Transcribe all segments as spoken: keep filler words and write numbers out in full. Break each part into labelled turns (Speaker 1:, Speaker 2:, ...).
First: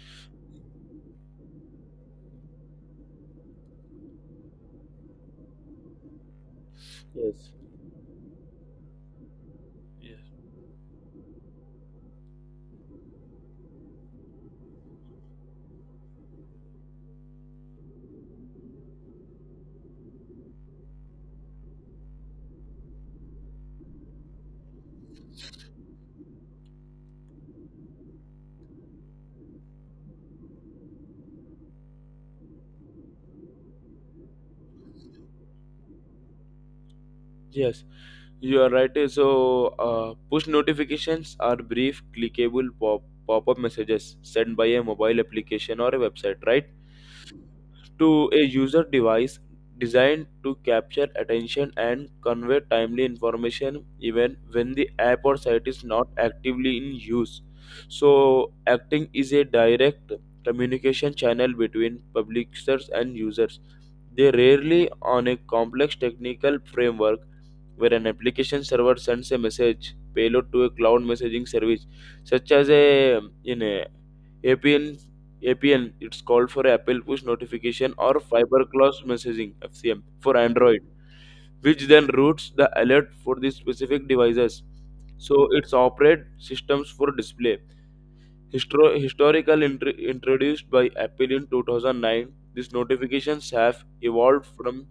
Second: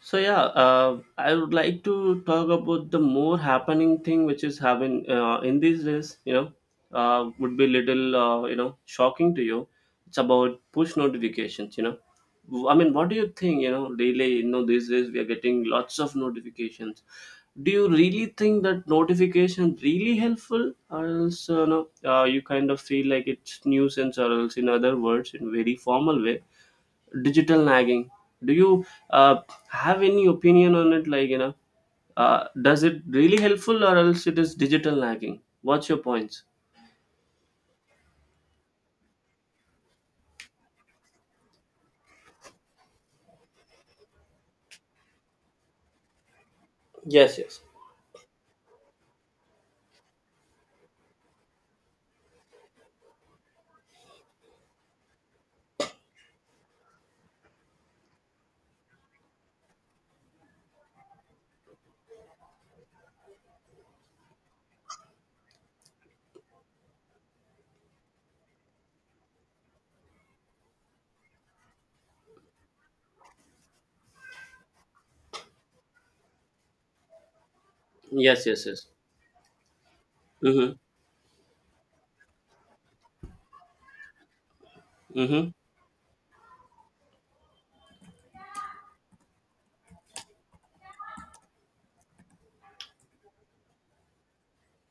Speaker 1: So yeah, uh, I would like to talk about the more happening thing which is having uh, in these days. You know, uh,
Speaker 2: Yes,
Speaker 1: would be little uh, you know shocking to you. It's
Speaker 2: yes,
Speaker 1: about push notifications. You know, W- I mean, what do you think? You know, really, you know, these days we are getting lots of notifications. Do you really think that notification really helpful, or else uh, no, uh, you kind of feel like it's nuisance, or else in other words, in very formal way, digital nagging? Do you uh, have any opinion on it, like, you know uh, does it really helpful, or else it is digital nagging? What's your points?
Speaker 2: yes. You are right. eh, So, uh, push notifications are brief, clickable pop pop-up messages sent by a mobile application or a website, right,
Speaker 1: Yes, yes.
Speaker 2: to a user device designed to capture attention and convey timely information, even when the app or site is not actively in use. So, acting is a direct communication channel between publishers and users. They rarely on a complex technical framework where an application server sends a message payload to a cloud messaging service, such as a in a APN. A P N it's called for Apple Push Notification or
Speaker 1: Yes, yes, yes.
Speaker 2: Fiberglass Messaging (F C M) for
Speaker 1: Mm-hmm.
Speaker 2: Android, which then routes the alert for the specific devices. So
Speaker 1: Mm-hmm.
Speaker 2: it's operate systems for display. Histro- historical intr- introduced by Apple in two thousand nine, these notifications have evolved from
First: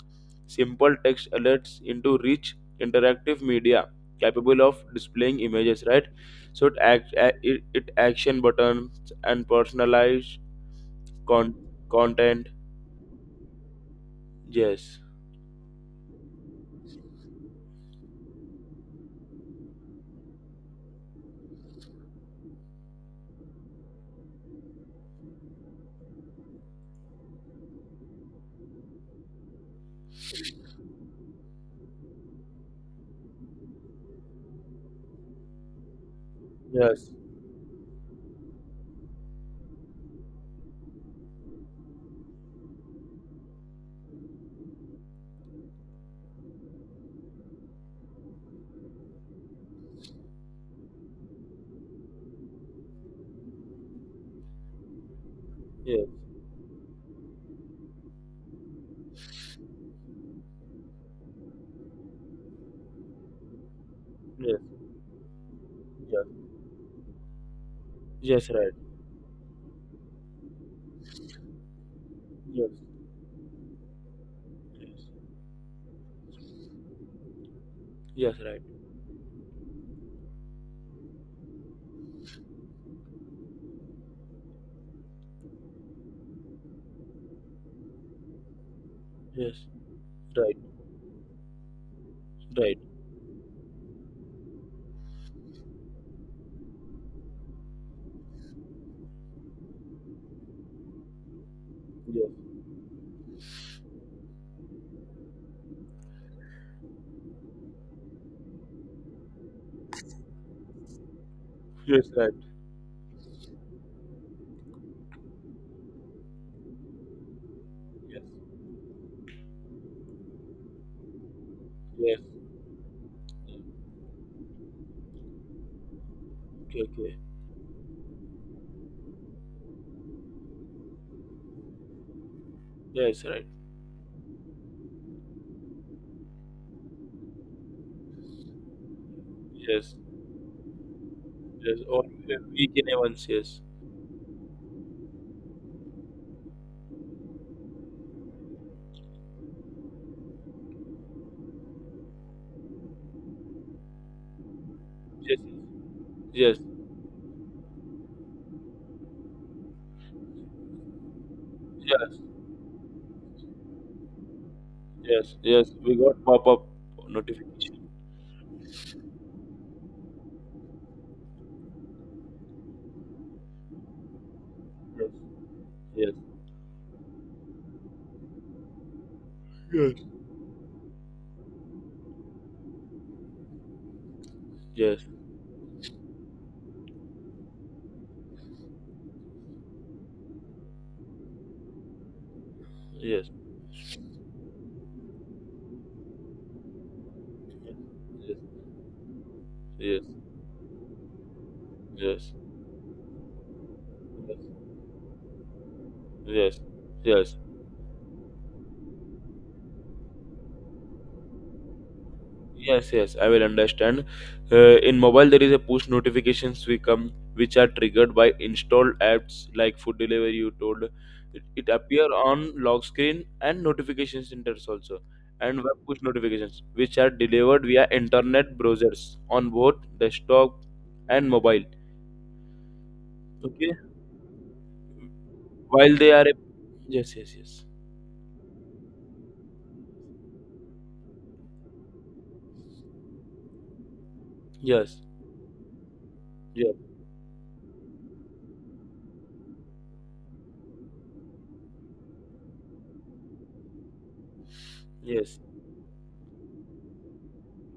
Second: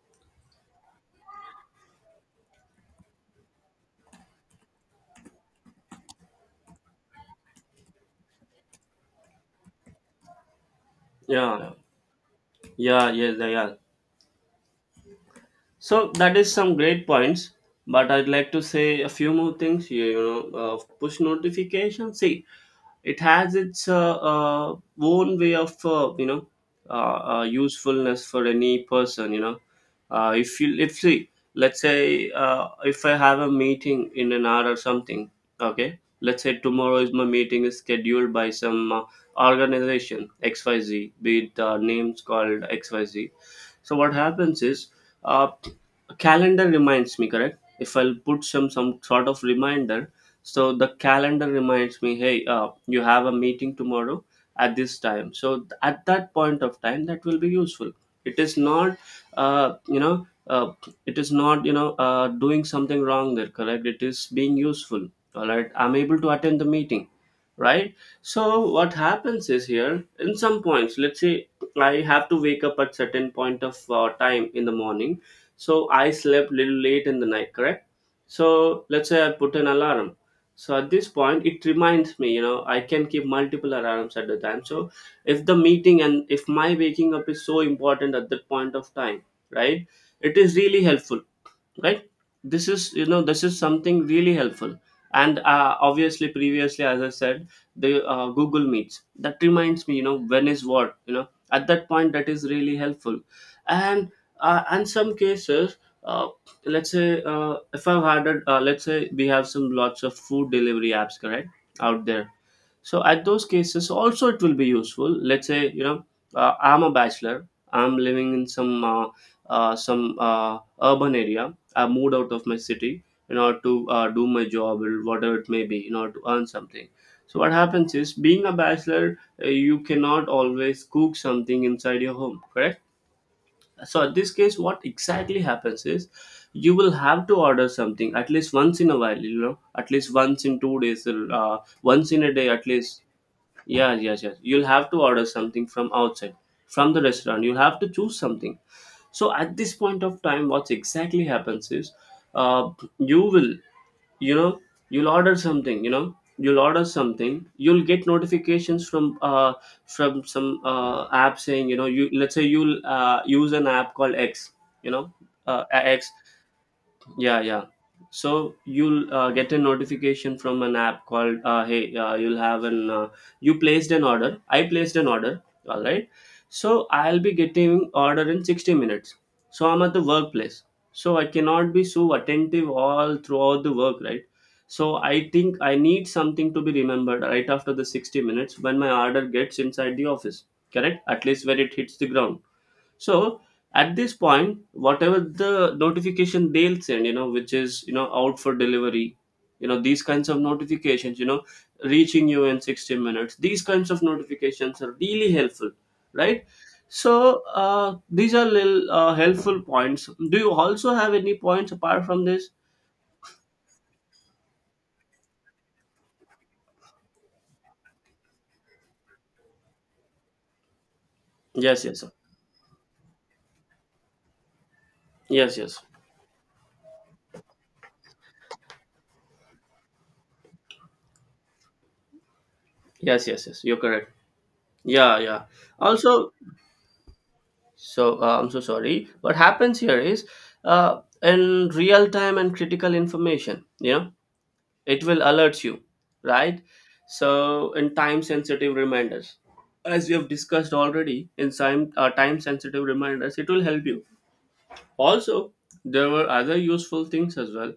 Speaker 2: simple text alerts into rich interactive media capable of displaying images, right, so it act a- it, it action buttons and personalized con-
Speaker 1: Yeah,
Speaker 2: content.
Speaker 1: yeah, yes, yeah, yeah.
Speaker 2: Yes,
Speaker 1: So that is some great points, but I'd like to say a few more things. You, you know, uh, push notification. See, it has its uh, uh, own way of uh, you know uh, uh, usefulness for any person. You know, uh, if you if See, let's say uh, if I have a meeting in an hour or something. Okay, let's say tomorrow
Speaker 2: yes,
Speaker 1: is my meeting is scheduled by some uh, organization X Y Z, be it uh, names called X Y Z. So what happens is, uh, a calendar reminds me, correct? If I'll put some some sort of reminder, so the calendar reminds me, hey, uh, you have a meeting tomorrow at this time. So th- at
Speaker 2: yes,
Speaker 1: that point of time, that will be useful. It is not, uh, you know, uh, it is not, you know, uh, doing something wrong there, correct? It is being
Speaker 2: yes,
Speaker 1: useful. All right, I'm able to attend the meeting, right?
Speaker 2: yes, yes,
Speaker 1: So
Speaker 2: right,
Speaker 1: what happens is here in some points, let's say I have to wake
Speaker 2: yes,
Speaker 1: up at certain point of uh, time in the morning, so I slept little late in the night, correct?
Speaker 2: yes, right,
Speaker 1: So let's say I put an alarm. So at this point, it reminds me, you know, I can keep multiple alarms at the time. So if the meeting and if my waking up is so important at that point of time,
Speaker 2: yes,
Speaker 1: right? It is
Speaker 2: right,
Speaker 1: really helpful, right? this
Speaker 2: right,
Speaker 1: is you know this is something really helpful. And uh, obviously, previously, as I said, the uh, Google Meets that reminds me, you know when is what, you know at that point, that is
Speaker 2: yes,
Speaker 1: really helpful. And uh, and some cases, uh, let's say, uh, if I've had a, uh, let's say we have some lots of food delivery apps, correct,
Speaker 2: yes,
Speaker 1: out there.
Speaker 2: right,
Speaker 1: So at those cases, also it will be useful. Let's say, you know uh, I'm a bachelor. I'm living in some uh, uh, some uh, urban area. I moved
Speaker 2: yes,
Speaker 1: out of my city in order to uh, do my job or whatever it may be, in order to earn
Speaker 2: okay,
Speaker 1: something.
Speaker 2: okay,
Speaker 1: So what happens is, being a bachelor, uh, you cannot always cook something inside your home, correct?
Speaker 2: yes, right,
Speaker 1: So at this case, what exactly happens is, you will have to order something at least once in a while. You know, at
Speaker 2: yes.
Speaker 1: least once in two days, uh,
Speaker 2: Yes, or
Speaker 1: once in
Speaker 2: uh,
Speaker 1: a day at
Speaker 2: weekend
Speaker 1: least.
Speaker 2: events. Yes,
Speaker 1: Yeah, yes, yes. You'll have to order something from outside, from the restaurant. You'll have to choose something. So at this point of time, what exactly happens is, uh, you will, you know, you'll order
Speaker 2: yes,
Speaker 1: something. You know,
Speaker 2: yes,
Speaker 1: you'll order something. You'll get notifications from, uh, from some uh, app saying, you know,
Speaker 2: yes,
Speaker 1: you let's say you'll uh, use an app called X. You know,
Speaker 2: yes,
Speaker 1: uh,
Speaker 2: yes. We
Speaker 1: X.
Speaker 2: got pop-up
Speaker 1: Yeah, yeah.
Speaker 2: notification.
Speaker 1: So you'll uh, get a notification from an app called, uh, hey, uh, you'll have an uh, you placed an order. I placed an order. All right.
Speaker 2: Yes,
Speaker 1: So I'll be getting order in sixty minutes. So I'm
Speaker 2: yes,
Speaker 1: at the workplace. So I cannot be so attentive all throughout the work, right? So
Speaker 2: yes, yes,
Speaker 1: I think I need something to be remembered right after the sixty minutes when my order gets inside the office. Correct? At least where it hits the ground.
Speaker 2: yes,
Speaker 1: So at this point, whatever the notification they'll send, you know, which is, you know
Speaker 2: yes,
Speaker 1: out for delivery, you know these
Speaker 2: yes,
Speaker 1: kinds of notifications, you know, reaching
Speaker 2: yes,
Speaker 1: you in sixty minutes. These kinds of
Speaker 2: yes,
Speaker 1: notifications are really helpful, right?
Speaker 2: yes, yes.
Speaker 1: So uh, these are little uh, helpful points. Do you also have any points apart from this?
Speaker 2: Yes, yes, I will understand. Uh, in mobile, there is a push notifications we come which are triggered by installed apps like food delivery. You told it, it
Speaker 1: Yes, yes,
Speaker 2: appear
Speaker 1: sir.
Speaker 2: on lock screen and notification centers also, and
Speaker 1: Yes,
Speaker 2: web
Speaker 1: yes,
Speaker 2: push notifications which are delivered via internet browsers on both desktop and mobile.
Speaker 1: yes, yes, yes.
Speaker 2: Okay,
Speaker 1: You're correct. Yeah, yeah.
Speaker 2: while they are
Speaker 1: Also,
Speaker 2: a, yes, yes, yes,
Speaker 1: so uh, I'm so sorry. What happens here is, uh, in real time and critical information, you know,
Speaker 2: yes,
Speaker 1: it will alert you, right?
Speaker 2: yes,
Speaker 1: So in time sensitive reminders, as we have discussed already, in time uh, time sensitive reminders, it will help you.
Speaker 2: yes,
Speaker 1: Also, there were other useful things as well.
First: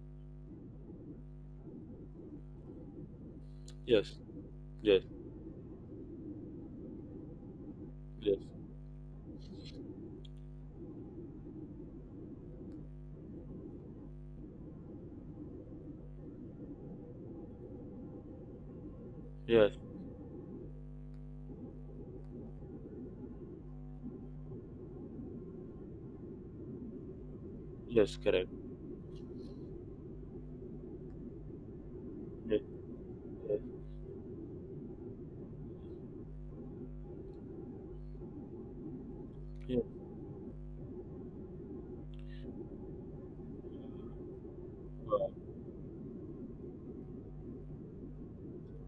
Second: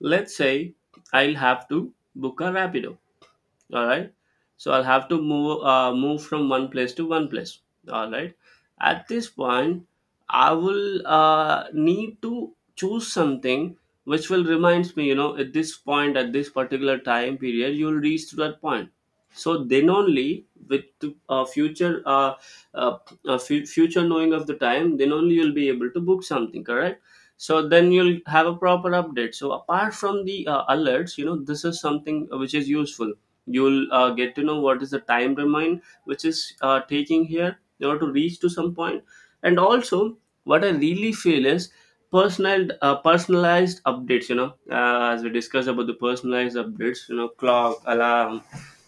Speaker 1: Let's say I'll have to book a Rapido, all right?
Speaker 2: yes,
Speaker 1: So I'll
Speaker 2: yes,
Speaker 1: have to move uh, move from one place to one place, all right?
Speaker 2: yes,
Speaker 1: At this point, I will uh, need to choose something which will reminds me, you know at this point, at this particular time period, you'll reach to that point. So
Speaker 2: yes,
Speaker 1: then only with the uh, future, uh, uh, uh, fu- future knowing of the time, then only you'll be able to book something, correct? So then
Speaker 2: yes,
Speaker 1: you'll
Speaker 2: correct.
Speaker 1: have a proper update. So apart from the uh, alerts, you know this is something which
Speaker 2: Yes,
Speaker 1: is useful.
Speaker 2: yes,
Speaker 1: You'll uh, get to know what is the time domain which is uh, taking here in order to reach to some point. And
Speaker 2: yes.
Speaker 1: also, what I really feel is personal uh, personalized updates, you know uh, as we
Speaker 2: Uh,
Speaker 1: discussed about the personalized updates, you know clock alarm,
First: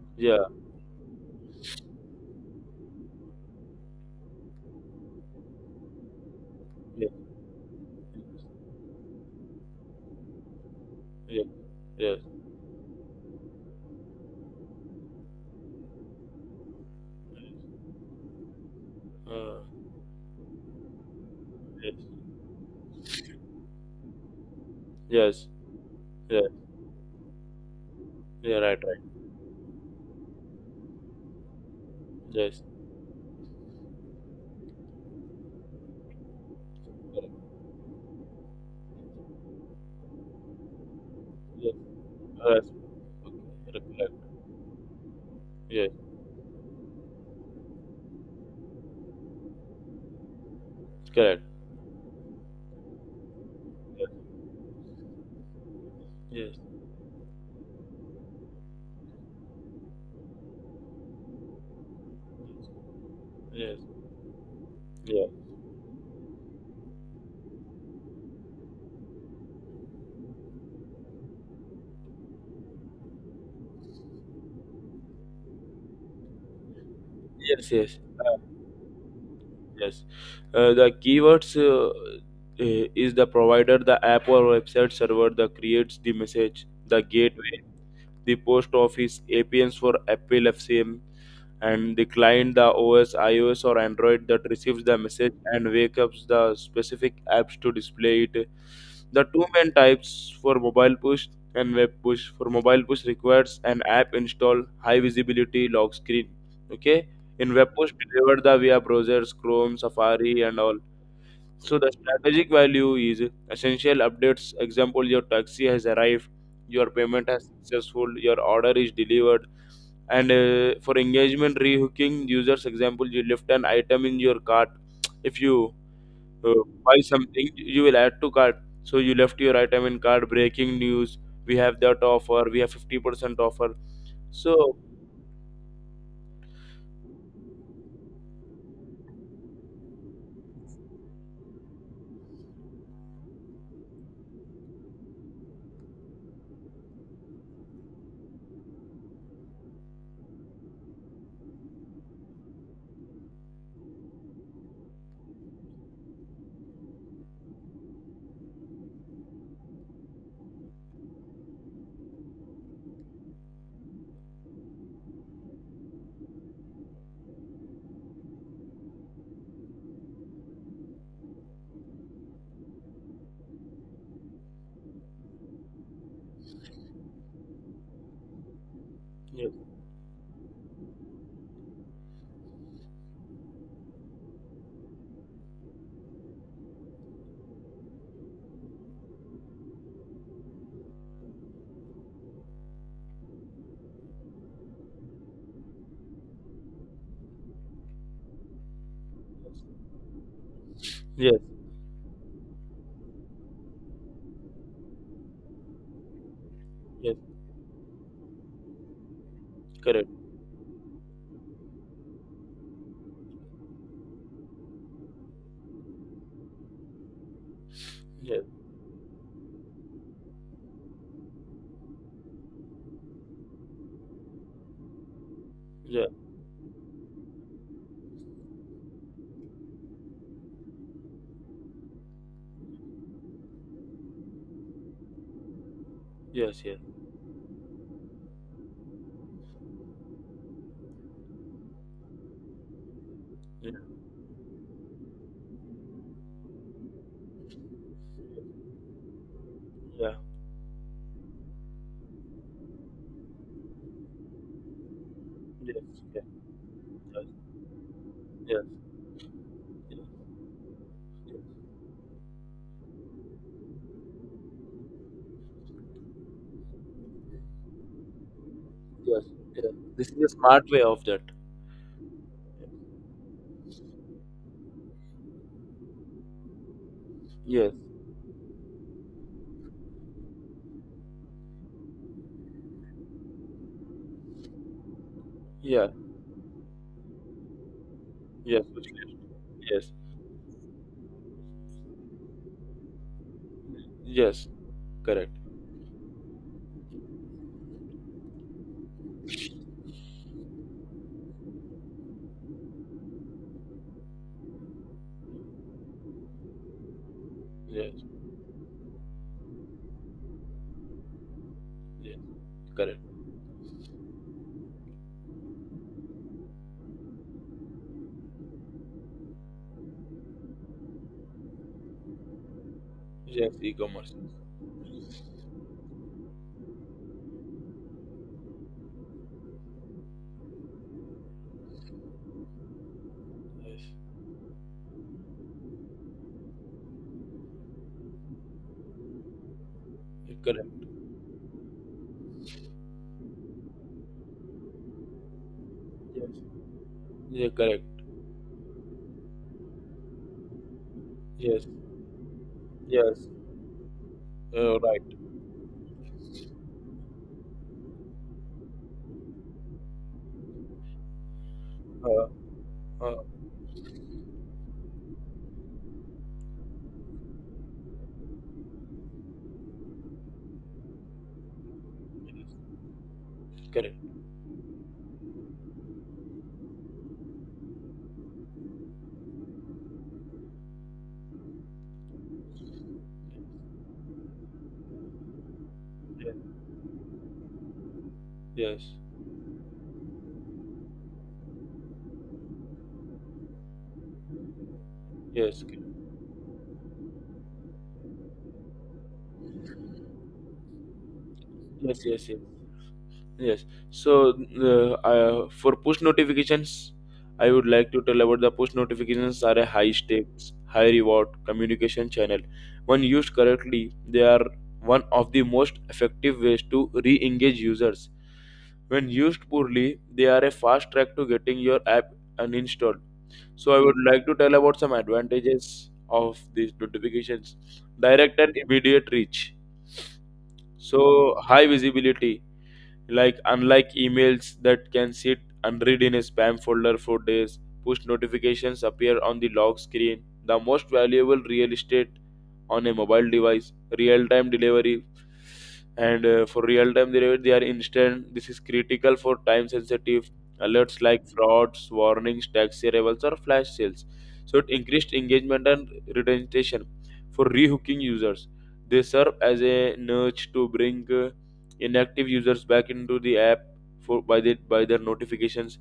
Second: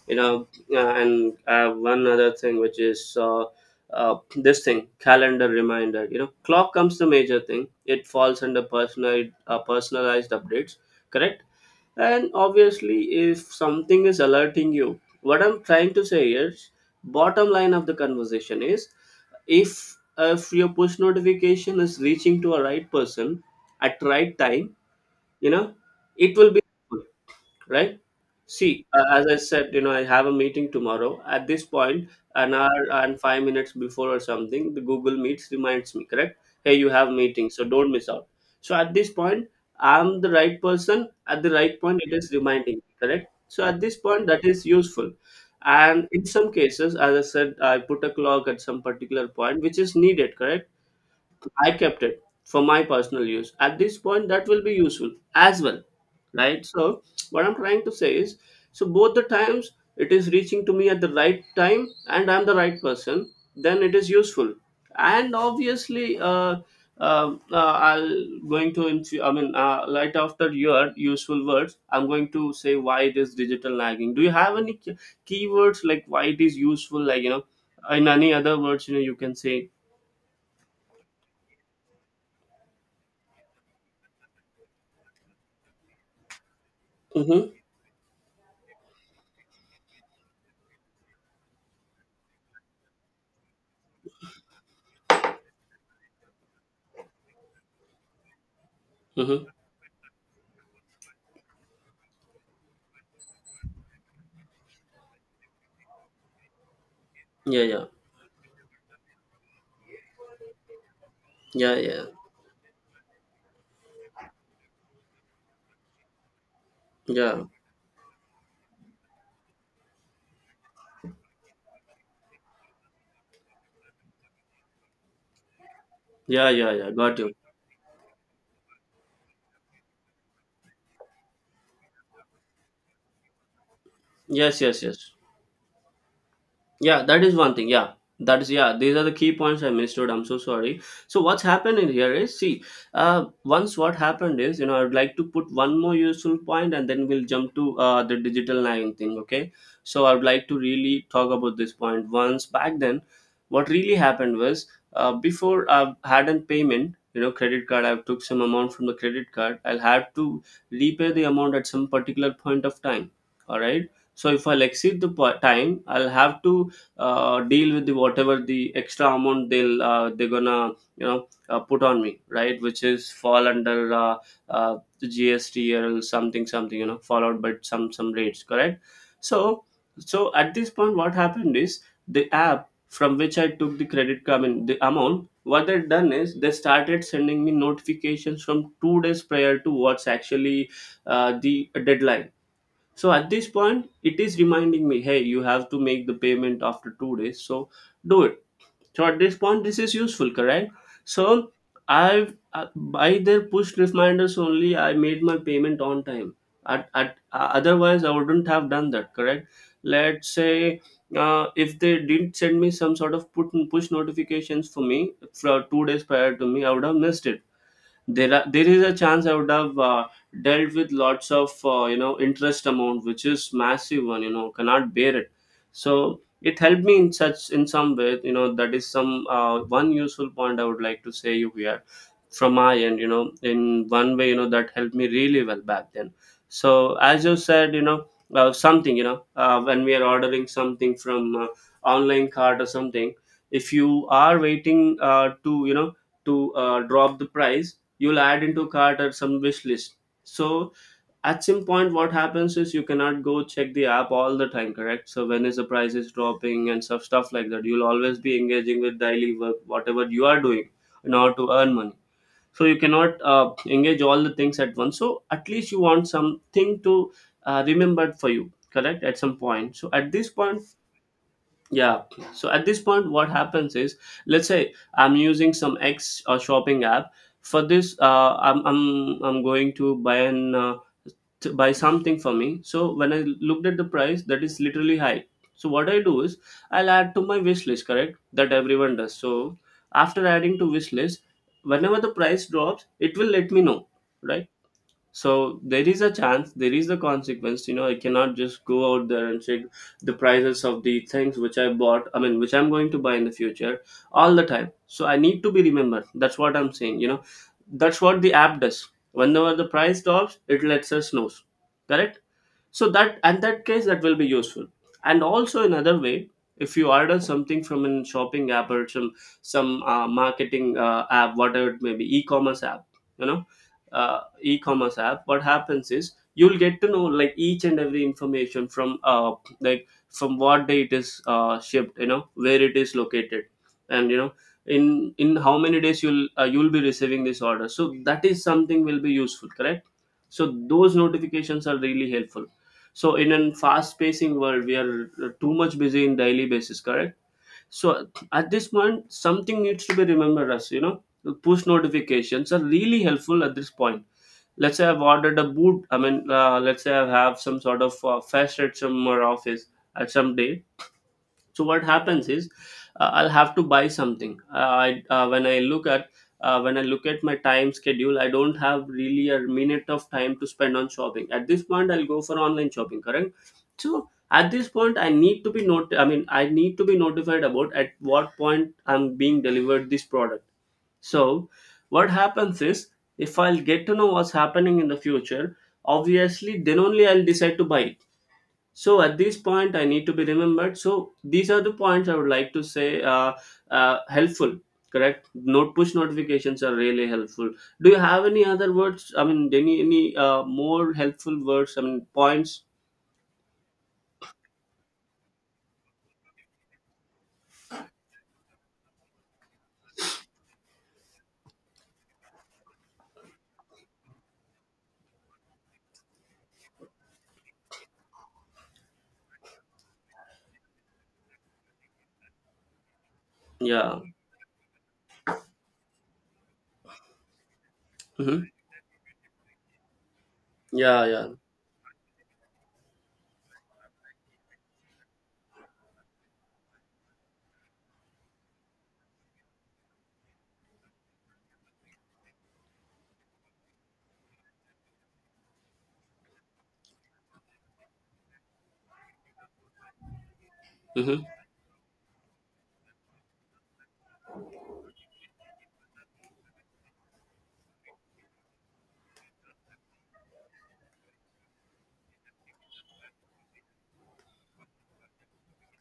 Speaker 1: you
Speaker 2: yeah,
Speaker 1: know uh, and uh, one other thing which is uh, uh, this thing calendar reminder, you know clock comes, the
Speaker 2: yeah,
Speaker 1: major thing. It falls under personal uh, personalized updates, correct?
Speaker 2: yeah. Yes.
Speaker 1: And obviously, if something is alerting you, what I'm trying to say is, bottom line of the conversation is,
Speaker 2: Uh,
Speaker 1: if if your push notification is
Speaker 2: yes.
Speaker 1: reaching to a right person at right time,
Speaker 2: Yes.
Speaker 1: you know, it
Speaker 2: Yeah.
Speaker 1: will be helpful, right?
Speaker 2: Yeah. Right.
Speaker 1: See, uh,
Speaker 2: Right.
Speaker 1: as I said, you know, I have a meeting tomorrow. At this point, an
Speaker 2: Yes.
Speaker 1: hour and five minutes before or something, the Google Meets reminds me, correct? Hey, you have meeting, so don't miss out. So at this point, I'm the right person. At the
Speaker 2: Yes.
Speaker 1: right point, it is
Speaker 2: Yes. Okay.
Speaker 1: reminding me, correct? So at this
Speaker 2: Correct.
Speaker 1: point, that is useful.
Speaker 2: Yes.
Speaker 1: And in some cases, as I said, I put a clock at some particular point, which is needed, correct?
Speaker 2: Correct.
Speaker 1: I kept it for my personal use. At this point, that will be useful as well,
Speaker 2: Yes.
Speaker 1: right? So, what I'm trying to say is, so both the times it is reaching to me at the right time, and I'm the right person,
Speaker 2: Yes.
Speaker 1: then it is useful.
Speaker 2: Yeah.
Speaker 1: And obviously, uh, uh, uh, I'll going to. Inf- I mean, uh, right after your useful words, I'm going to say why it is digital lagging. Do you have any key- keywords like why it is useful? Like, you know,
Speaker 2: Yes. Yes.
Speaker 1: in any
Speaker 2: Uh,
Speaker 1: other words, you know, you can say.
Speaker 2: yes. Uh, the keywords uh, uh, is the provider, the app or website server that creates the message, the
Speaker 1: Mm-hmm.
Speaker 2: gateway, the post office, A P Ns for Apple F C M, and the client, the O S, iOS or Android that receives the message and wakes up the specific apps to display it. The two main types for mobile push and web push. For mobile push requires an app install, high visibility lock screen. Okay. In
Speaker 1: Yeah,
Speaker 2: web
Speaker 1: yeah,
Speaker 2: push delivered the via browsers, Chrome, Safari and all.
Speaker 1: yeah,
Speaker 2: So the
Speaker 1: yeah,
Speaker 2: strategic value is essential updates. Example, your taxi has arrived, your payment
Speaker 1: yeah,
Speaker 2: has successful, your order is delivered. And uh, for engagement rehooking users, example, you left an item in your cart. If you
Speaker 1: yeah,
Speaker 2: uh,
Speaker 1: yeah, yeah.
Speaker 2: buy
Speaker 1: Got you.
Speaker 2: something, you will add to cart, so you left your item in cart. Breaking news, we have that offer, we have fifty percent offer. So
Speaker 1: Yes, yes, yes. Yeah, that is one thing. Yeah, that is yeah. These are the key points I missed out. I'm so sorry. So what's happened in here is, see, uh, once what happened is, you know I'd like to put one more useful point and then we'll jump to uh, the digital line thing. Okay, so I'd like to really talk about this point. Once back then, what really happened was, uh, before I had a payment. You know, credit card. I took some amount from the credit card. I'll have to repay the amount at some particular point of time. All right. So if I'll exceed the po- time, I'll have to uh, deal with the whatever the extra amount they'll uh, they're gonna, you know uh, put on me, right, which is fall under uh, uh, the G S T or something something, you know followed by some some rates, correct,
Speaker 2: yes,
Speaker 1: so. So at this point, what happened is, the app from which I took the credit card, I mean, the amount, what they've done is they started sending me notifications from two days prior to what's actually uh, the deadline. So at this point, it is reminding me, hey, you have to make the payment after two days. So do it. So at this point, this is useful, correct?
Speaker 2: yes,
Speaker 1: So I've uh, by their push reminders only, I made my payment on time. At,
Speaker 2: yes,
Speaker 1: at uh, Otherwise, I wouldn't have done that, correct?
Speaker 2: correct,
Speaker 1: Let's say uh, if they didn't send me some sort of put push notifications for me for two days prior to me, I would have missed it. There
Speaker 2: yes,
Speaker 1: are, there is a chance I would have uh, dealt with lots of uh, you know interest amount, which is massive one, you know, cannot bear it.
Speaker 2: yeah,
Speaker 1: So it helped me in such in some way, you know. That is some uh, one useful point I would like to say you here from my end, you know. In one way, you know, that helped me really well back then.
Speaker 2: yes, yes,
Speaker 1: So as you said, you know, uh, something, you know, uh, when we are ordering something from uh, online cart or something,
Speaker 2: yeah,
Speaker 1: if you are waiting uh, to you know to uh, drop the price, you'll add into cart or some wish list.
Speaker 2: yeah,
Speaker 1: So at some point, what happens is you cannot go check the app all the time, correct? So when is the
Speaker 2: yes,
Speaker 1: price is
Speaker 2: yes,
Speaker 1: dropping and stuff
Speaker 2: yes,
Speaker 1: stuff like that, you'll always be
Speaker 2: yes,
Speaker 1: engaging with daily work, whatever you are doing in order to
Speaker 2: yes,
Speaker 1: earn money. So you cannot uh, engage all the things at once. So at least you want something to uh, remembered for you, correct, at
Speaker 2: yes,
Speaker 1: some
Speaker 2: yes.
Speaker 1: point. So
Speaker 2: This
Speaker 1: at
Speaker 2: is a
Speaker 1: this point,
Speaker 2: smart way of that.
Speaker 1: yeah. Okay. So at this point, what happens is, let's say I'm using some X uh, shopping app. For
Speaker 2: Yes,
Speaker 1: this, uh, I'm, I'm I'm going to buy an uh, to buy something for me. So when I looked at the price, that is literally high. So
Speaker 2: yeah,
Speaker 1: what I do is I'll add to my wish list, correct? That
Speaker 2: yes,
Speaker 1: everyone does. So
Speaker 2: yes,
Speaker 1: after adding to wish list, whenever the price drops, it will let me know, right?
Speaker 2: yes, correct,
Speaker 1: So there is a chance, there is the consequence, you know, I cannot just go out there and check the prices of the things which I bought, I mean which I'm going to buy in the future, all the time. So I need to be remembered. That's what I'm saying, you know.
Speaker 2: yes,
Speaker 1: That's what the app does. Whenever the price drops, it lets us know,
Speaker 2: yes,
Speaker 1: correct. So
Speaker 2: correct,
Speaker 1: that and that case, that will be useful. And also another way, if you order something from an shopping app or some some uh, marketing uh, app, whatever it may be, e-commerce app, you know,
Speaker 2: yes, e-commerce,
Speaker 1: uh, e-commerce app, what happens is you'll get to know like each and every information from uh, like from what day it is uh, shipped, you know, where it is located,
Speaker 2: yes,
Speaker 1: and you know, in in how many days you'll uh, you'll be receiving this order. So that is something will be useful, correct.
Speaker 2: yeah,
Speaker 1: So those
Speaker 2: correct,
Speaker 1: notifications are really helpful. So in a fast-pacing world, we are uh, too much busy in daily
Speaker 2: yes,
Speaker 1: basis, correct?
Speaker 2: yeah, correct,
Speaker 1: So at this point, something needs to be remembered Us, you know, push
Speaker 2: yes,
Speaker 1: notifications are really
Speaker 2: yes,
Speaker 1: helpful at this point. Let's
Speaker 2: uh,
Speaker 1: say
Speaker 2: right,
Speaker 1: I've ordered a boot. I mean, uh, let's say I have some sort of uh, fest at some uh, office at some day. So what happens
Speaker 2: uh,
Speaker 1: is, uh,
Speaker 2: uh,
Speaker 1: I'll have to buy something, uh, I, uh, when I look at uh, when I look at my time schedule, I don't have really a minute of time to spend on shopping. At this point, I'll go for online shopping, correct.
Speaker 2: correct.
Speaker 1: So at this point, I need to be not, I mean, I need to be notified about at what point I'm being delivered this product. So what happens is, if I'll get to know what's happening in the future,
Speaker 2: Yeah.
Speaker 1: obviously then only I'll decide to buy it.
Speaker 2: Yes.
Speaker 1: So at this point, I need to be remembered. So these are the points I would like to say, uh, uh, helpful, correct?
Speaker 2: Yes.
Speaker 1: Not
Speaker 2: c-
Speaker 1: push notifications are really helpful. Do you have any other words, I mean, any any uh, more helpful words, I
Speaker 2: Yes.
Speaker 1: mean
Speaker 2: Yes. Yes.
Speaker 1: points?
Speaker 2: Yes. So, uh, uh, for push notifications, I would like to tell about the push notifications are a high stakes, high reward communication channel. When used correctly, they are one of the most effective ways to re-engage users. When used poorly, they are a fast track to getting your app uninstalled. So I would
Speaker 1: Yeah.
Speaker 2: like to tell about some advantages of these notifications. Direct
Speaker 1: Hmm.
Speaker 2: and immediate reach.
Speaker 1: Yeah, yeah.
Speaker 2: So high visibility, like unlike emails that can sit unread in a spam folder for days, push notifications appear on the lock screen, the most valuable real estate on a mobile device. Real time delivery, and uh, for real time delivery they are instant. This is critical for time sensitive alerts
Speaker 1: Hmm.
Speaker 2: like frauds warnings, tax arrivals or flash sales. So it increased engagement and retention for rehooking users. They serve as a nudge to bring uh, inactive users back into the app for by the by their notifications,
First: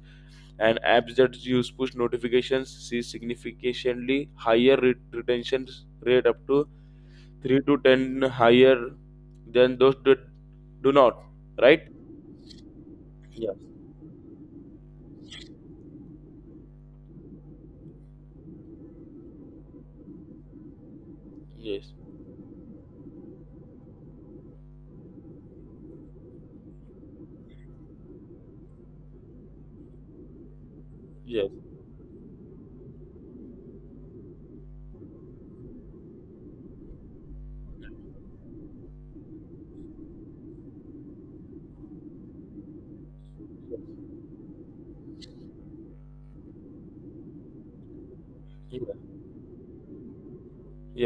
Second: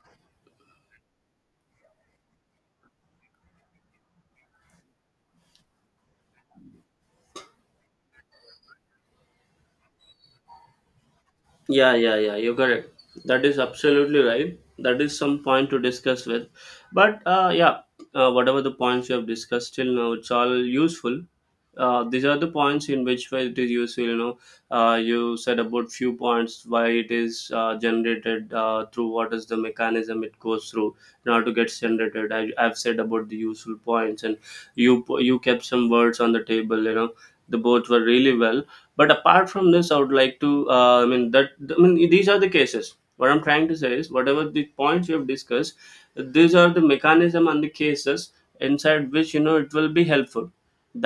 Speaker 2: and apps that use push notifications see significantly higher re- retention rate, up to three to ten higher than those that do not, right?
Speaker 1: Yeah, yeah, yeah. You're correct. That
Speaker 2: Yes,
Speaker 1: is absolutely right. That is some point to discuss with. But uh, yeah, uh, whatever the points you have discussed till now, it's all useful.
Speaker 2: yes,
Speaker 1: Uh, these are the points in which way it is useful. You know, uh, you said about few points why it is uh, generated uh, through what is the mechanism it goes through in order
Speaker 2: yes,
Speaker 1: to get generated. I, I've said about the useful points, and you you kept some words on the table. You know, the both were really well, but apart from this, I would like to uh, I mean that, I mean, these are the cases. What I'm trying to say is whatever the points we have discussed, these are the mechanism and the cases
Speaker 2: yes,
Speaker 1: inside which, you know, it will be helpful.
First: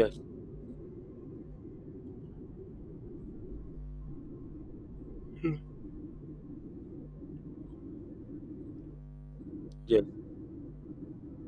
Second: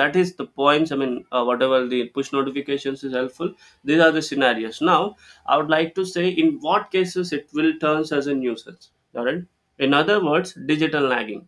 Speaker 1: That is the points, I mean, uh, whatever the push notifications is helpful, these are the scenarios. Now I would like to say in what cases it will turns as a nuisance, all right, in
Speaker 2: yes,
Speaker 1: other words, digital lagging.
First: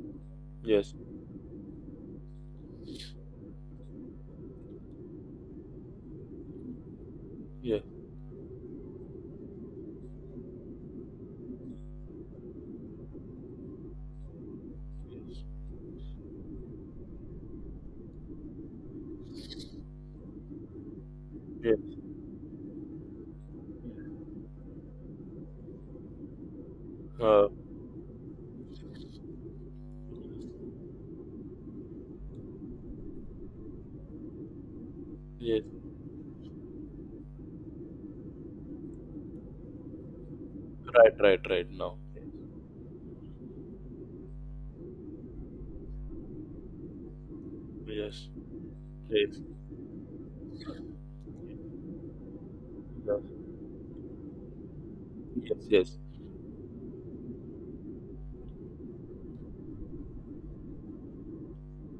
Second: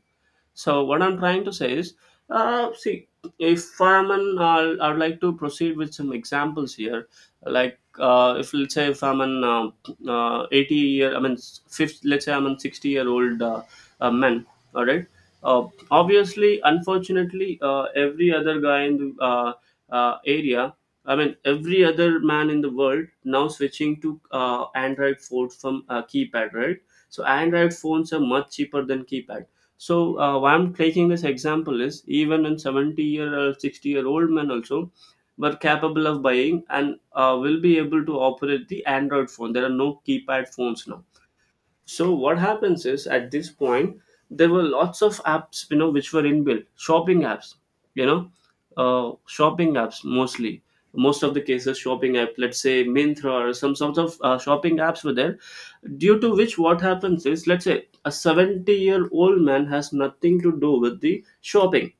Speaker 1: So
Speaker 2: yes,
Speaker 1: what I'm trying to say is, uh, see, if I'm an, I'll, I'd like to proceed with some examples here. Like,
Speaker 2: yes,
Speaker 1: uh, if let's say if I'm an uh, uh, eighty year, I mean, fifth, let's say I'm an sixty year old uh, uh, man. All right. Uh, Obviously, unfortunately, uh, every other guy in the uh, uh, area, I mean, every
Speaker 2: yes,
Speaker 1: other man in the world now switching to uh, Android phones from uh, keypad, right? So
Speaker 2: uh,
Speaker 1: Android phones are much cheaper than keypad. So uh, why I'm taking this example is even in seventy year or sixty year old men also were
Speaker 2: yes,
Speaker 1: capable of buying and uh, will be able to operate the Android phone. There are no keypad phones now.
Speaker 2: right, right, right now.
Speaker 1: So what happens is, at this point, there were lots of apps, you know, which were inbuilt shopping apps, you
Speaker 2: Yes,
Speaker 1: know, uh,
Speaker 2: yes,
Speaker 1: shopping apps mostly, most of the cases shopping app, let's say Myntra
Speaker 2: yes,
Speaker 1: or some sorts of uh, shopping apps were there,
Speaker 2: yes, yes,
Speaker 1: due to which what happens is, let's say a seventy year old man has nothing to do with the shopping,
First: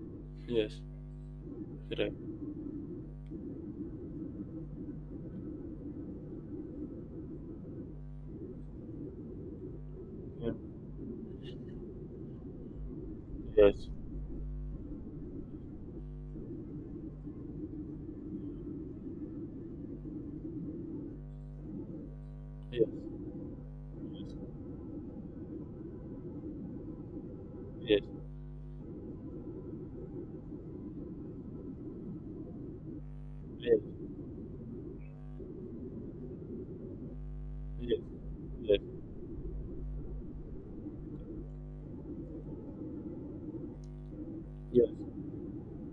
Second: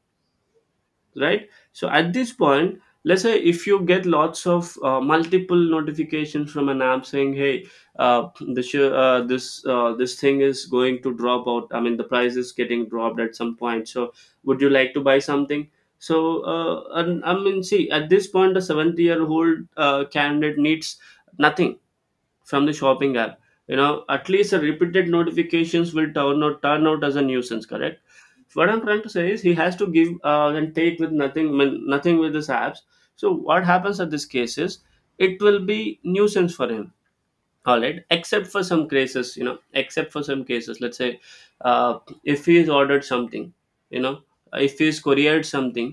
Speaker 2: yes,
Speaker 1: right? So at this
Speaker 2: right.
Speaker 1: point, let's say if you get lots of uh, multiple notifications from an app saying, hey, uh, this uh, this uh, this thing
Speaker 2: Yes,
Speaker 1: is going to drop out, I mean the price is getting dropped at some
Speaker 2: yes,
Speaker 1: point, so would you like to buy something? So uh, and, I mean, see, at this point, a seventy year old uh, candidate needs nothing from the
Speaker 2: yes,
Speaker 1: shopping app, you know. At least the repeated notifications will turn out turn out as a nuisance, correct.
Speaker 2: yes,
Speaker 1: What I'm trying to say is he has to give uh, and take with nothing, nothing with his apps. So what
Speaker 2: yes,
Speaker 1: happens at this case is it will be nuisance for him. All
Speaker 2: yes,
Speaker 1: right, except for
Speaker 2: yes,
Speaker 1: some cases, you know, except for some cases, let's say uh, if he is ordered something, you know, if
Speaker 2: yes,
Speaker 1: he's couriered something,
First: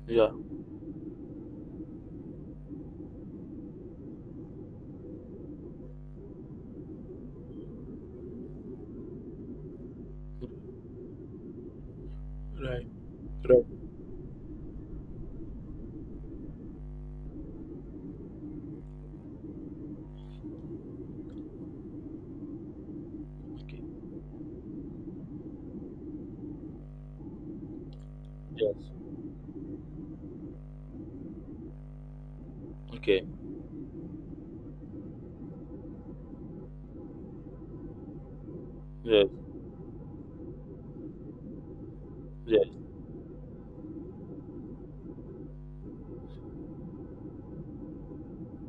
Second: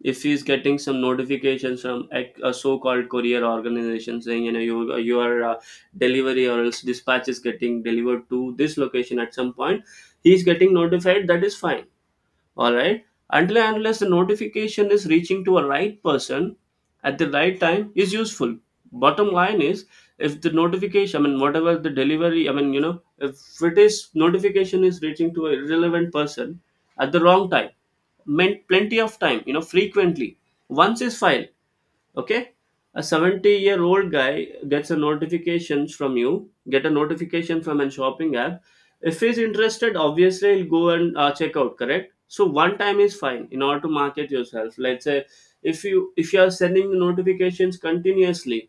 Speaker 1: if
Speaker 2: yeah,
Speaker 1: he's getting some notifications from a, a so-called courier organization saying, you know, you, your uh, delivery or else dispatch is getting delivered to this location at some point, he's getting notified, that is fine, all
Speaker 2: right,
Speaker 1: right, until
Speaker 2: right,
Speaker 1: and unless the notification is reaching to a right person at the right time, is useful. Bottom line is, if the notification, I mean whatever the delivery, I mean, you know, if it
Speaker 2: okay,
Speaker 1: is notification is reaching to a irrelevant person at the wrong time, meant
Speaker 2: yes,
Speaker 1: plenty of time, you know, frequently. Once is fine, okay. A
Speaker 2: okay,
Speaker 1: seventy year old guy gets a notification from you, get a notification from a shopping app. If
Speaker 2: yes,
Speaker 1: he's interested, obviously he'll go and uh, check out, correct. So
Speaker 2: yes,
Speaker 1: one time is fine in order to market yourself. Let's say if you if you are sending the notifications continuously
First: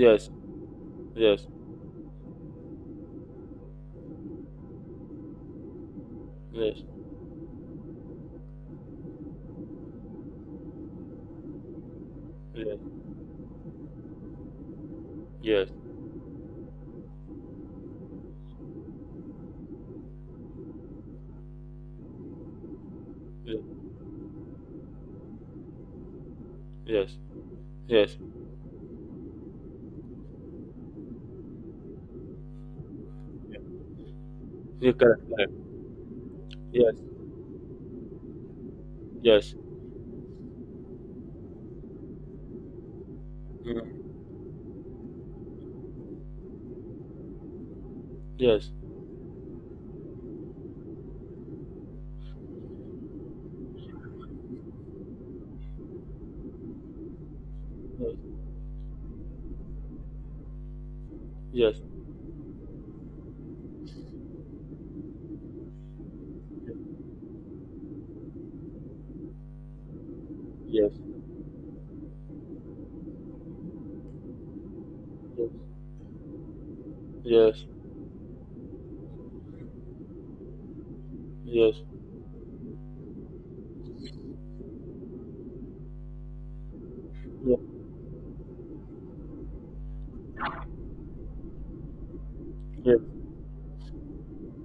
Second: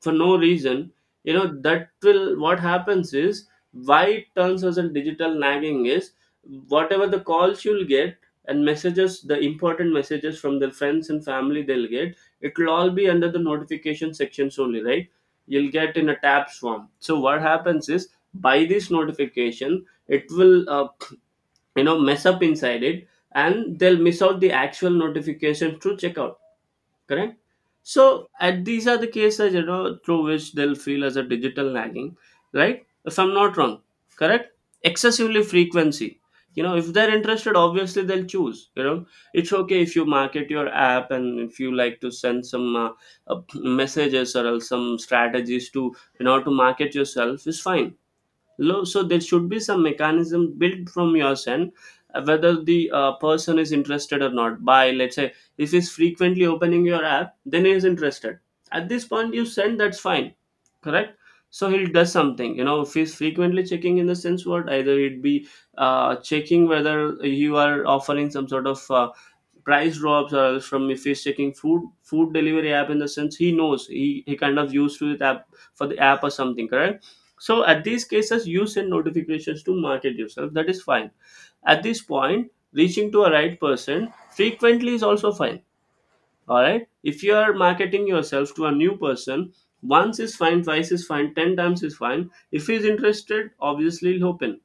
Speaker 1: for no reason, you
Speaker 2: yes, yes,
Speaker 1: know, that will, what happens is, why it turns us in digital nagging is
Speaker 2: yes,
Speaker 1: whatever the calls you'll get and messages, the important messages from their friends and family, they'll get, it will all be under the notification sections only, right?
Speaker 2: yes,
Speaker 1: You'll get in a tab swarm. So what happens is by this notification, it will uh, you know mess up inside it,
Speaker 2: yes,
Speaker 1: and they'll miss out the actual notification to check out,
Speaker 2: yes,
Speaker 1: correct.
Speaker 2: yes,
Speaker 1: So, and these are the cases, you know, through which they'll feel as a digital nagging, right? If I'm not wrong, correct?
Speaker 2: yeah, correct,
Speaker 1: Excessively
Speaker 2: correct,
Speaker 1: frequency. You know, if
Speaker 2: yes,
Speaker 1: they're interested, obviously they'll choose. You know, it's
Speaker 2: yes,
Speaker 1: okay if you market your app and if you like to send some uh, uh,
Speaker 2: mm,
Speaker 1: messages or else some strategies to, you know, to market yourself is fine.
Speaker 2: yes,
Speaker 1: Lo- so there should be some mechanism built from your end, uh, whether the uh, person is interested or not. By let's say if he's frequently opening your app, then he is interested.
Speaker 2: yes,
Speaker 1: At this point you send, that's fine, correct. So
Speaker 2: yes, yes,
Speaker 1: he'll does something, you know, if he's frequently checking, in the sense what, either it be uh, checking whether you are offering some sort of uh, price drops, or
Speaker 2: yes,
Speaker 1: from if
Speaker 2: yes,
Speaker 1: he's checking food food delivery app, in the sense he knows he, he kind of used to it app for the app or something, correct.
Speaker 2: yes,
Speaker 1: So at these cases you send notifications to market yourself, that is fine.
Speaker 2: yes,
Speaker 1: At this point reaching to a right person frequently is also fine. All right, if you are marketing yourself to a new person, once is fine, twice is fine, ten times is fine. If he's interested, obviously he'll open.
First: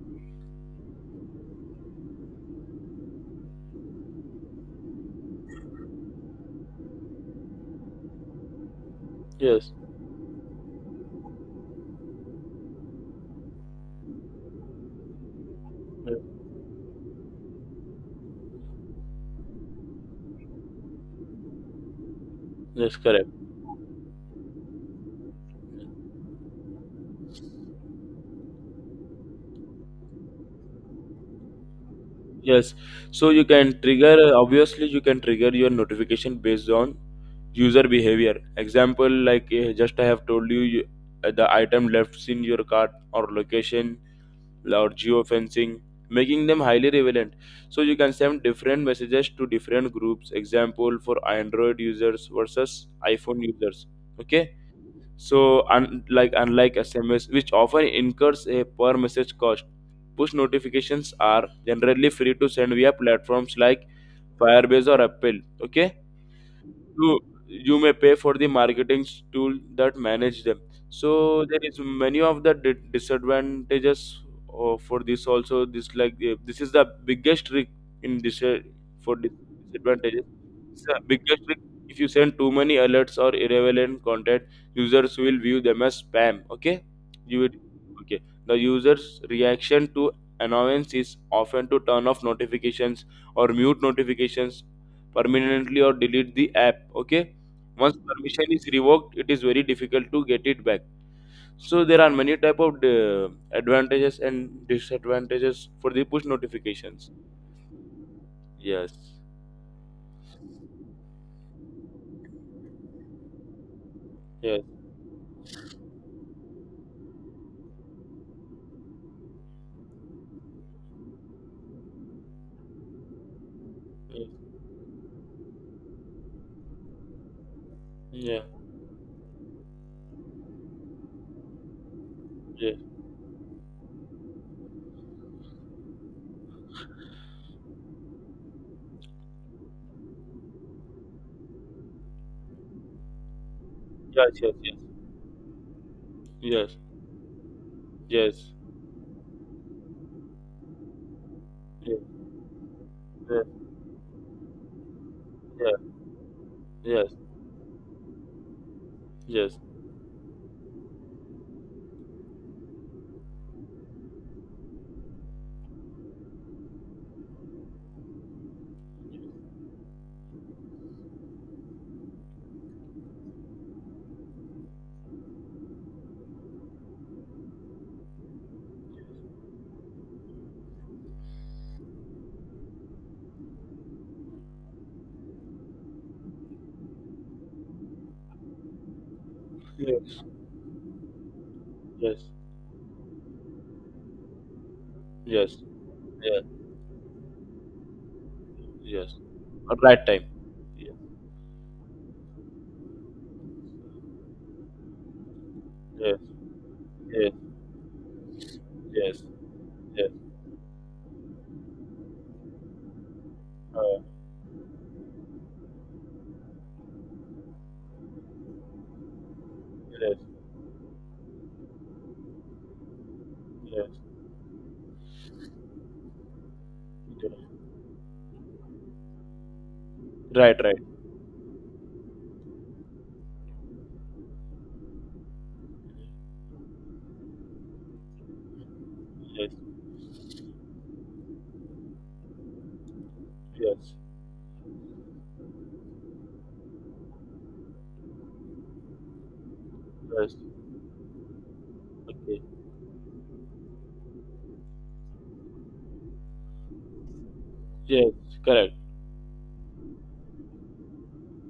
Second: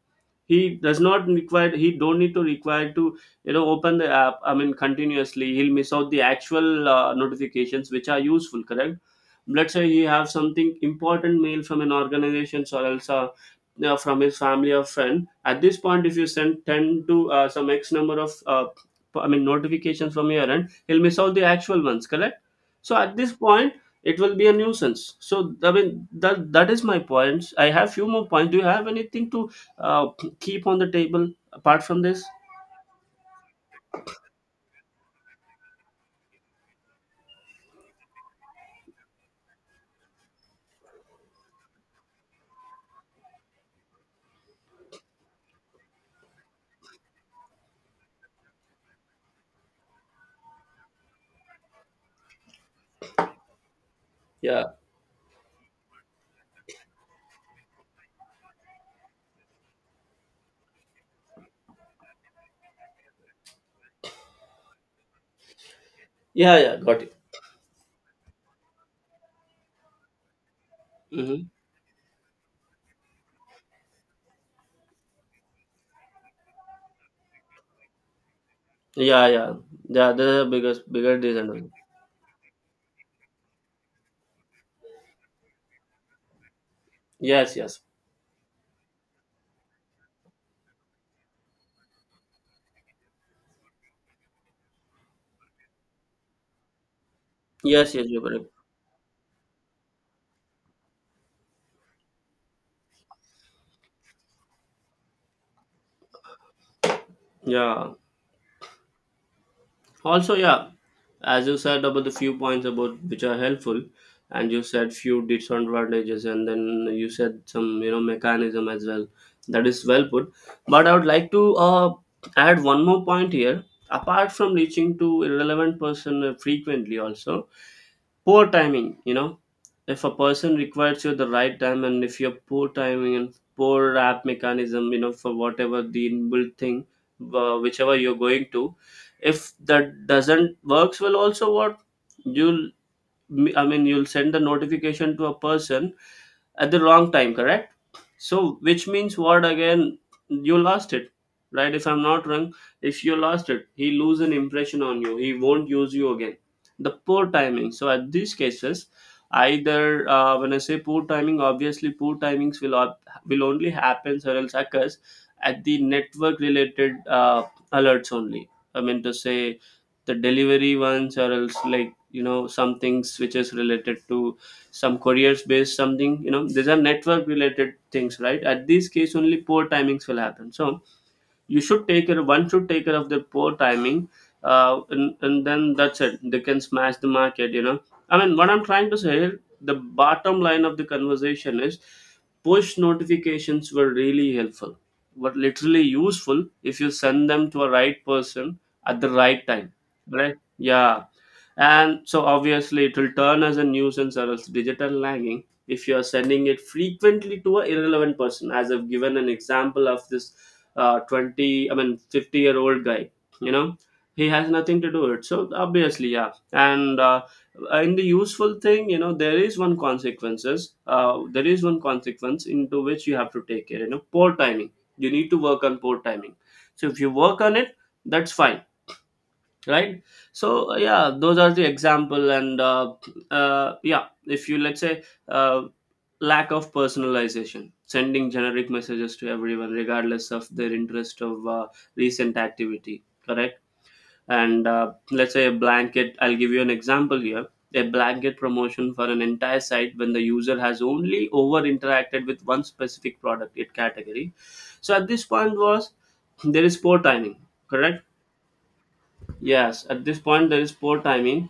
Speaker 1: He does not require, he don't need to require to, you know, open the app. I mean continuously he'll miss out the actual uh, notifications which are useful, correct.
Speaker 2: yes,
Speaker 1: Let's say he have something important mail from an organization or else, uh, you know, from his family or friend. At this point if you send ten to uh, some x number of uh, I mean notifications from your end, he'll miss out the actual ones, correct.
Speaker 2: yes,
Speaker 1: So at
Speaker 2: correct,
Speaker 1: this point it will be a nuisance. So I mean that that is my points. I have few more points. Do you have anything to uh, keep on the table apart from this?
Speaker 2: yes. So you can trigger, uh, obviously, you can trigger your notification based on user behavior, example like eh, just I have told you, you uh, the item left in your cart or location or geofencing, making them highly relevant. So you can send different messages to different groups, example for Android users versus iPhone users. Okay,
Speaker 1: Yeah.
Speaker 2: so un- like unlike SMS which often incurs a per message cost, push notifications are generally free to send via platforms like Firebase or Apple. Okay,
Speaker 1: Yeah, yeah, got it.
Speaker 2: you you may pay for the marketing s- tool that manage them. So
Speaker 1: Mm-hmm.
Speaker 2: there is many of the di- disadvantages uh, for this also, this like uh, this is the biggest trick in this uh, for
Speaker 1: Yeah,
Speaker 2: dis-
Speaker 1: yeah. Yeah,
Speaker 2: disadvantages.
Speaker 1: the biggest
Speaker 2: It's a
Speaker 1: bigger
Speaker 2: biggest trick.
Speaker 1: reason.
Speaker 2: If you send too many alerts or irrelevant content, users will view them as spam. Okay, you
Speaker 1: Yes,
Speaker 2: would.
Speaker 1: yes.
Speaker 2: Okay, the user's reaction to annoyance is often to turn off notifications or mute notifications permanently or delete the app. Okay,
Speaker 1: Yes,
Speaker 2: once
Speaker 1: yes, you're correct.
Speaker 2: permission is revoked, it is very difficult to get it back. So there are many type of uh, advantages and disadvantages for the push notifications.
Speaker 1: Yeah.
Speaker 2: Yes.
Speaker 1: Also, yeah, as you said about the few points about which are helpful, and
Speaker 2: Yes.
Speaker 1: you said few disadvantages, and then you said some, you know, mechanism as well. That is well put. But I would like to uh, add one more point here.
Speaker 2: Yes.
Speaker 1: Apart from reaching to irrelevant person uh, frequently, also
Speaker 2: Yeah.
Speaker 1: poor timing, you know, if a person requires you the right time and if you're poor
Speaker 2: Yes.
Speaker 1: timing and poor app mechanism, you know, for whatever the inbuilt thing, uh, whichever you're going to, if that doesn't works well, also what you'll, I mean you'll
Speaker 2: Yes.
Speaker 1: send the
Speaker 2: Yes.
Speaker 1: notification to a person at
Speaker 2: Yes.
Speaker 1: the wrong time, correct. So
Speaker 2: Yes.
Speaker 1: which means what, again you lost it, right, if
Speaker 2: Yes.
Speaker 1: I'm not wrong. If you
Speaker 2: Yes.
Speaker 1: lost it, he lose an impression on you, he won't use you again, the
Speaker 2: Yes.
Speaker 1: poor timing. So at these cases,
Speaker 2: Yes. Yes.
Speaker 1: either uh, when I say poor timing, obviously poor timings will op- will only happen or else occurs at the network related uh, alerts only, I mean to say the delivery ones or else, like, you know, some things which is related to some careers based something, you know, these are network related things, right. At this case only poor timings will happen, so you should take care, one should take care of the poor timing, uh, and, and then that's it, they can smash the market, you know. I mean what I'm trying to say here, the
Speaker 2: Yes.
Speaker 1: bottom line of the conversation is push notifications were really helpful, were
Speaker 2: Yes.
Speaker 1: literally
Speaker 2: Yes.
Speaker 1: useful if you send them to a right person at the
Speaker 2: Yes.
Speaker 1: right time,
Speaker 2: At right time.
Speaker 1: right,
Speaker 2: Yes.
Speaker 1: yeah. And so obviously it will turn as a nuisance or else digital lagging if you are
Speaker 2: Yes.
Speaker 1: sending it
Speaker 2: Yes.
Speaker 1: frequently to a irrelevant person, as I've given
Speaker 2: Yes.
Speaker 1: an example of
Speaker 2: Yes.
Speaker 1: this uh, 20 I mean fifty year old guy, you know,
Speaker 2: Uh,
Speaker 1: he has nothing to do it. So obviously, yeah, and uh, in the useful thing, you know, there is one
Speaker 2: yes.
Speaker 1: consequences uh, there is one consequence into which you have to take care,
Speaker 2: Yes.
Speaker 1: you know, poor timing. You need to work on poor timing. So if you work
Speaker 2: Yes.
Speaker 1: on it, that's fine, right.
Speaker 2: Right.
Speaker 1: So uh,
Speaker 2: Right.
Speaker 1: yeah, those are the example, and uh, uh, yeah, if you, let's say, uh, lack of personalization, sending generic messages to
Speaker 2: Yes.
Speaker 1: everyone regardless of their interest of uh, recent activity, correct.
Speaker 2: Yes.
Speaker 1: And uh, let's say a blanket, I'll give you an example here, a blanket promotion for an entire site when the
Speaker 2: Yes.
Speaker 1: user has only over interacted
Speaker 2: Okay.
Speaker 1: with one specific product it category. So at this point was, there is poor timing, correct.
Speaker 2: Yes. Correct.
Speaker 1: Yes, at this point there is poor timing.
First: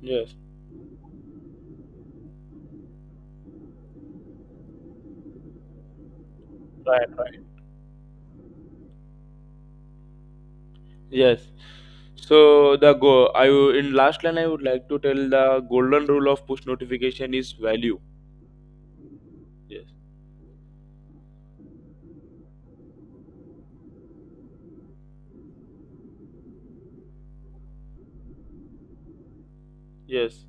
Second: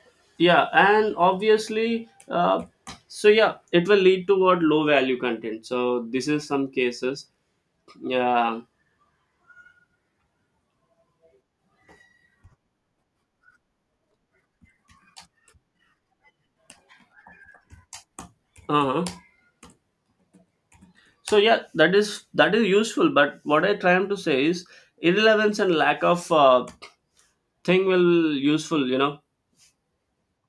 Speaker 2: Yes.
Speaker 1: Yeah, and obviously, uh, so yeah, it will lead toward low value content. So this is some
Speaker 2: Right.
Speaker 1: cases.
Speaker 2: Right.
Speaker 1: Yeah.
Speaker 2: Yes. So the go. I will- in last line I would like to tell the golden rule of push notification is value.
Speaker 1: Uh-huh.
Speaker 2: Yes.
Speaker 1: So yeah, that is that is useful. But what I trying to say is irrelevance and lack of uh, thing will useful, you know,
Speaker 2: Yes.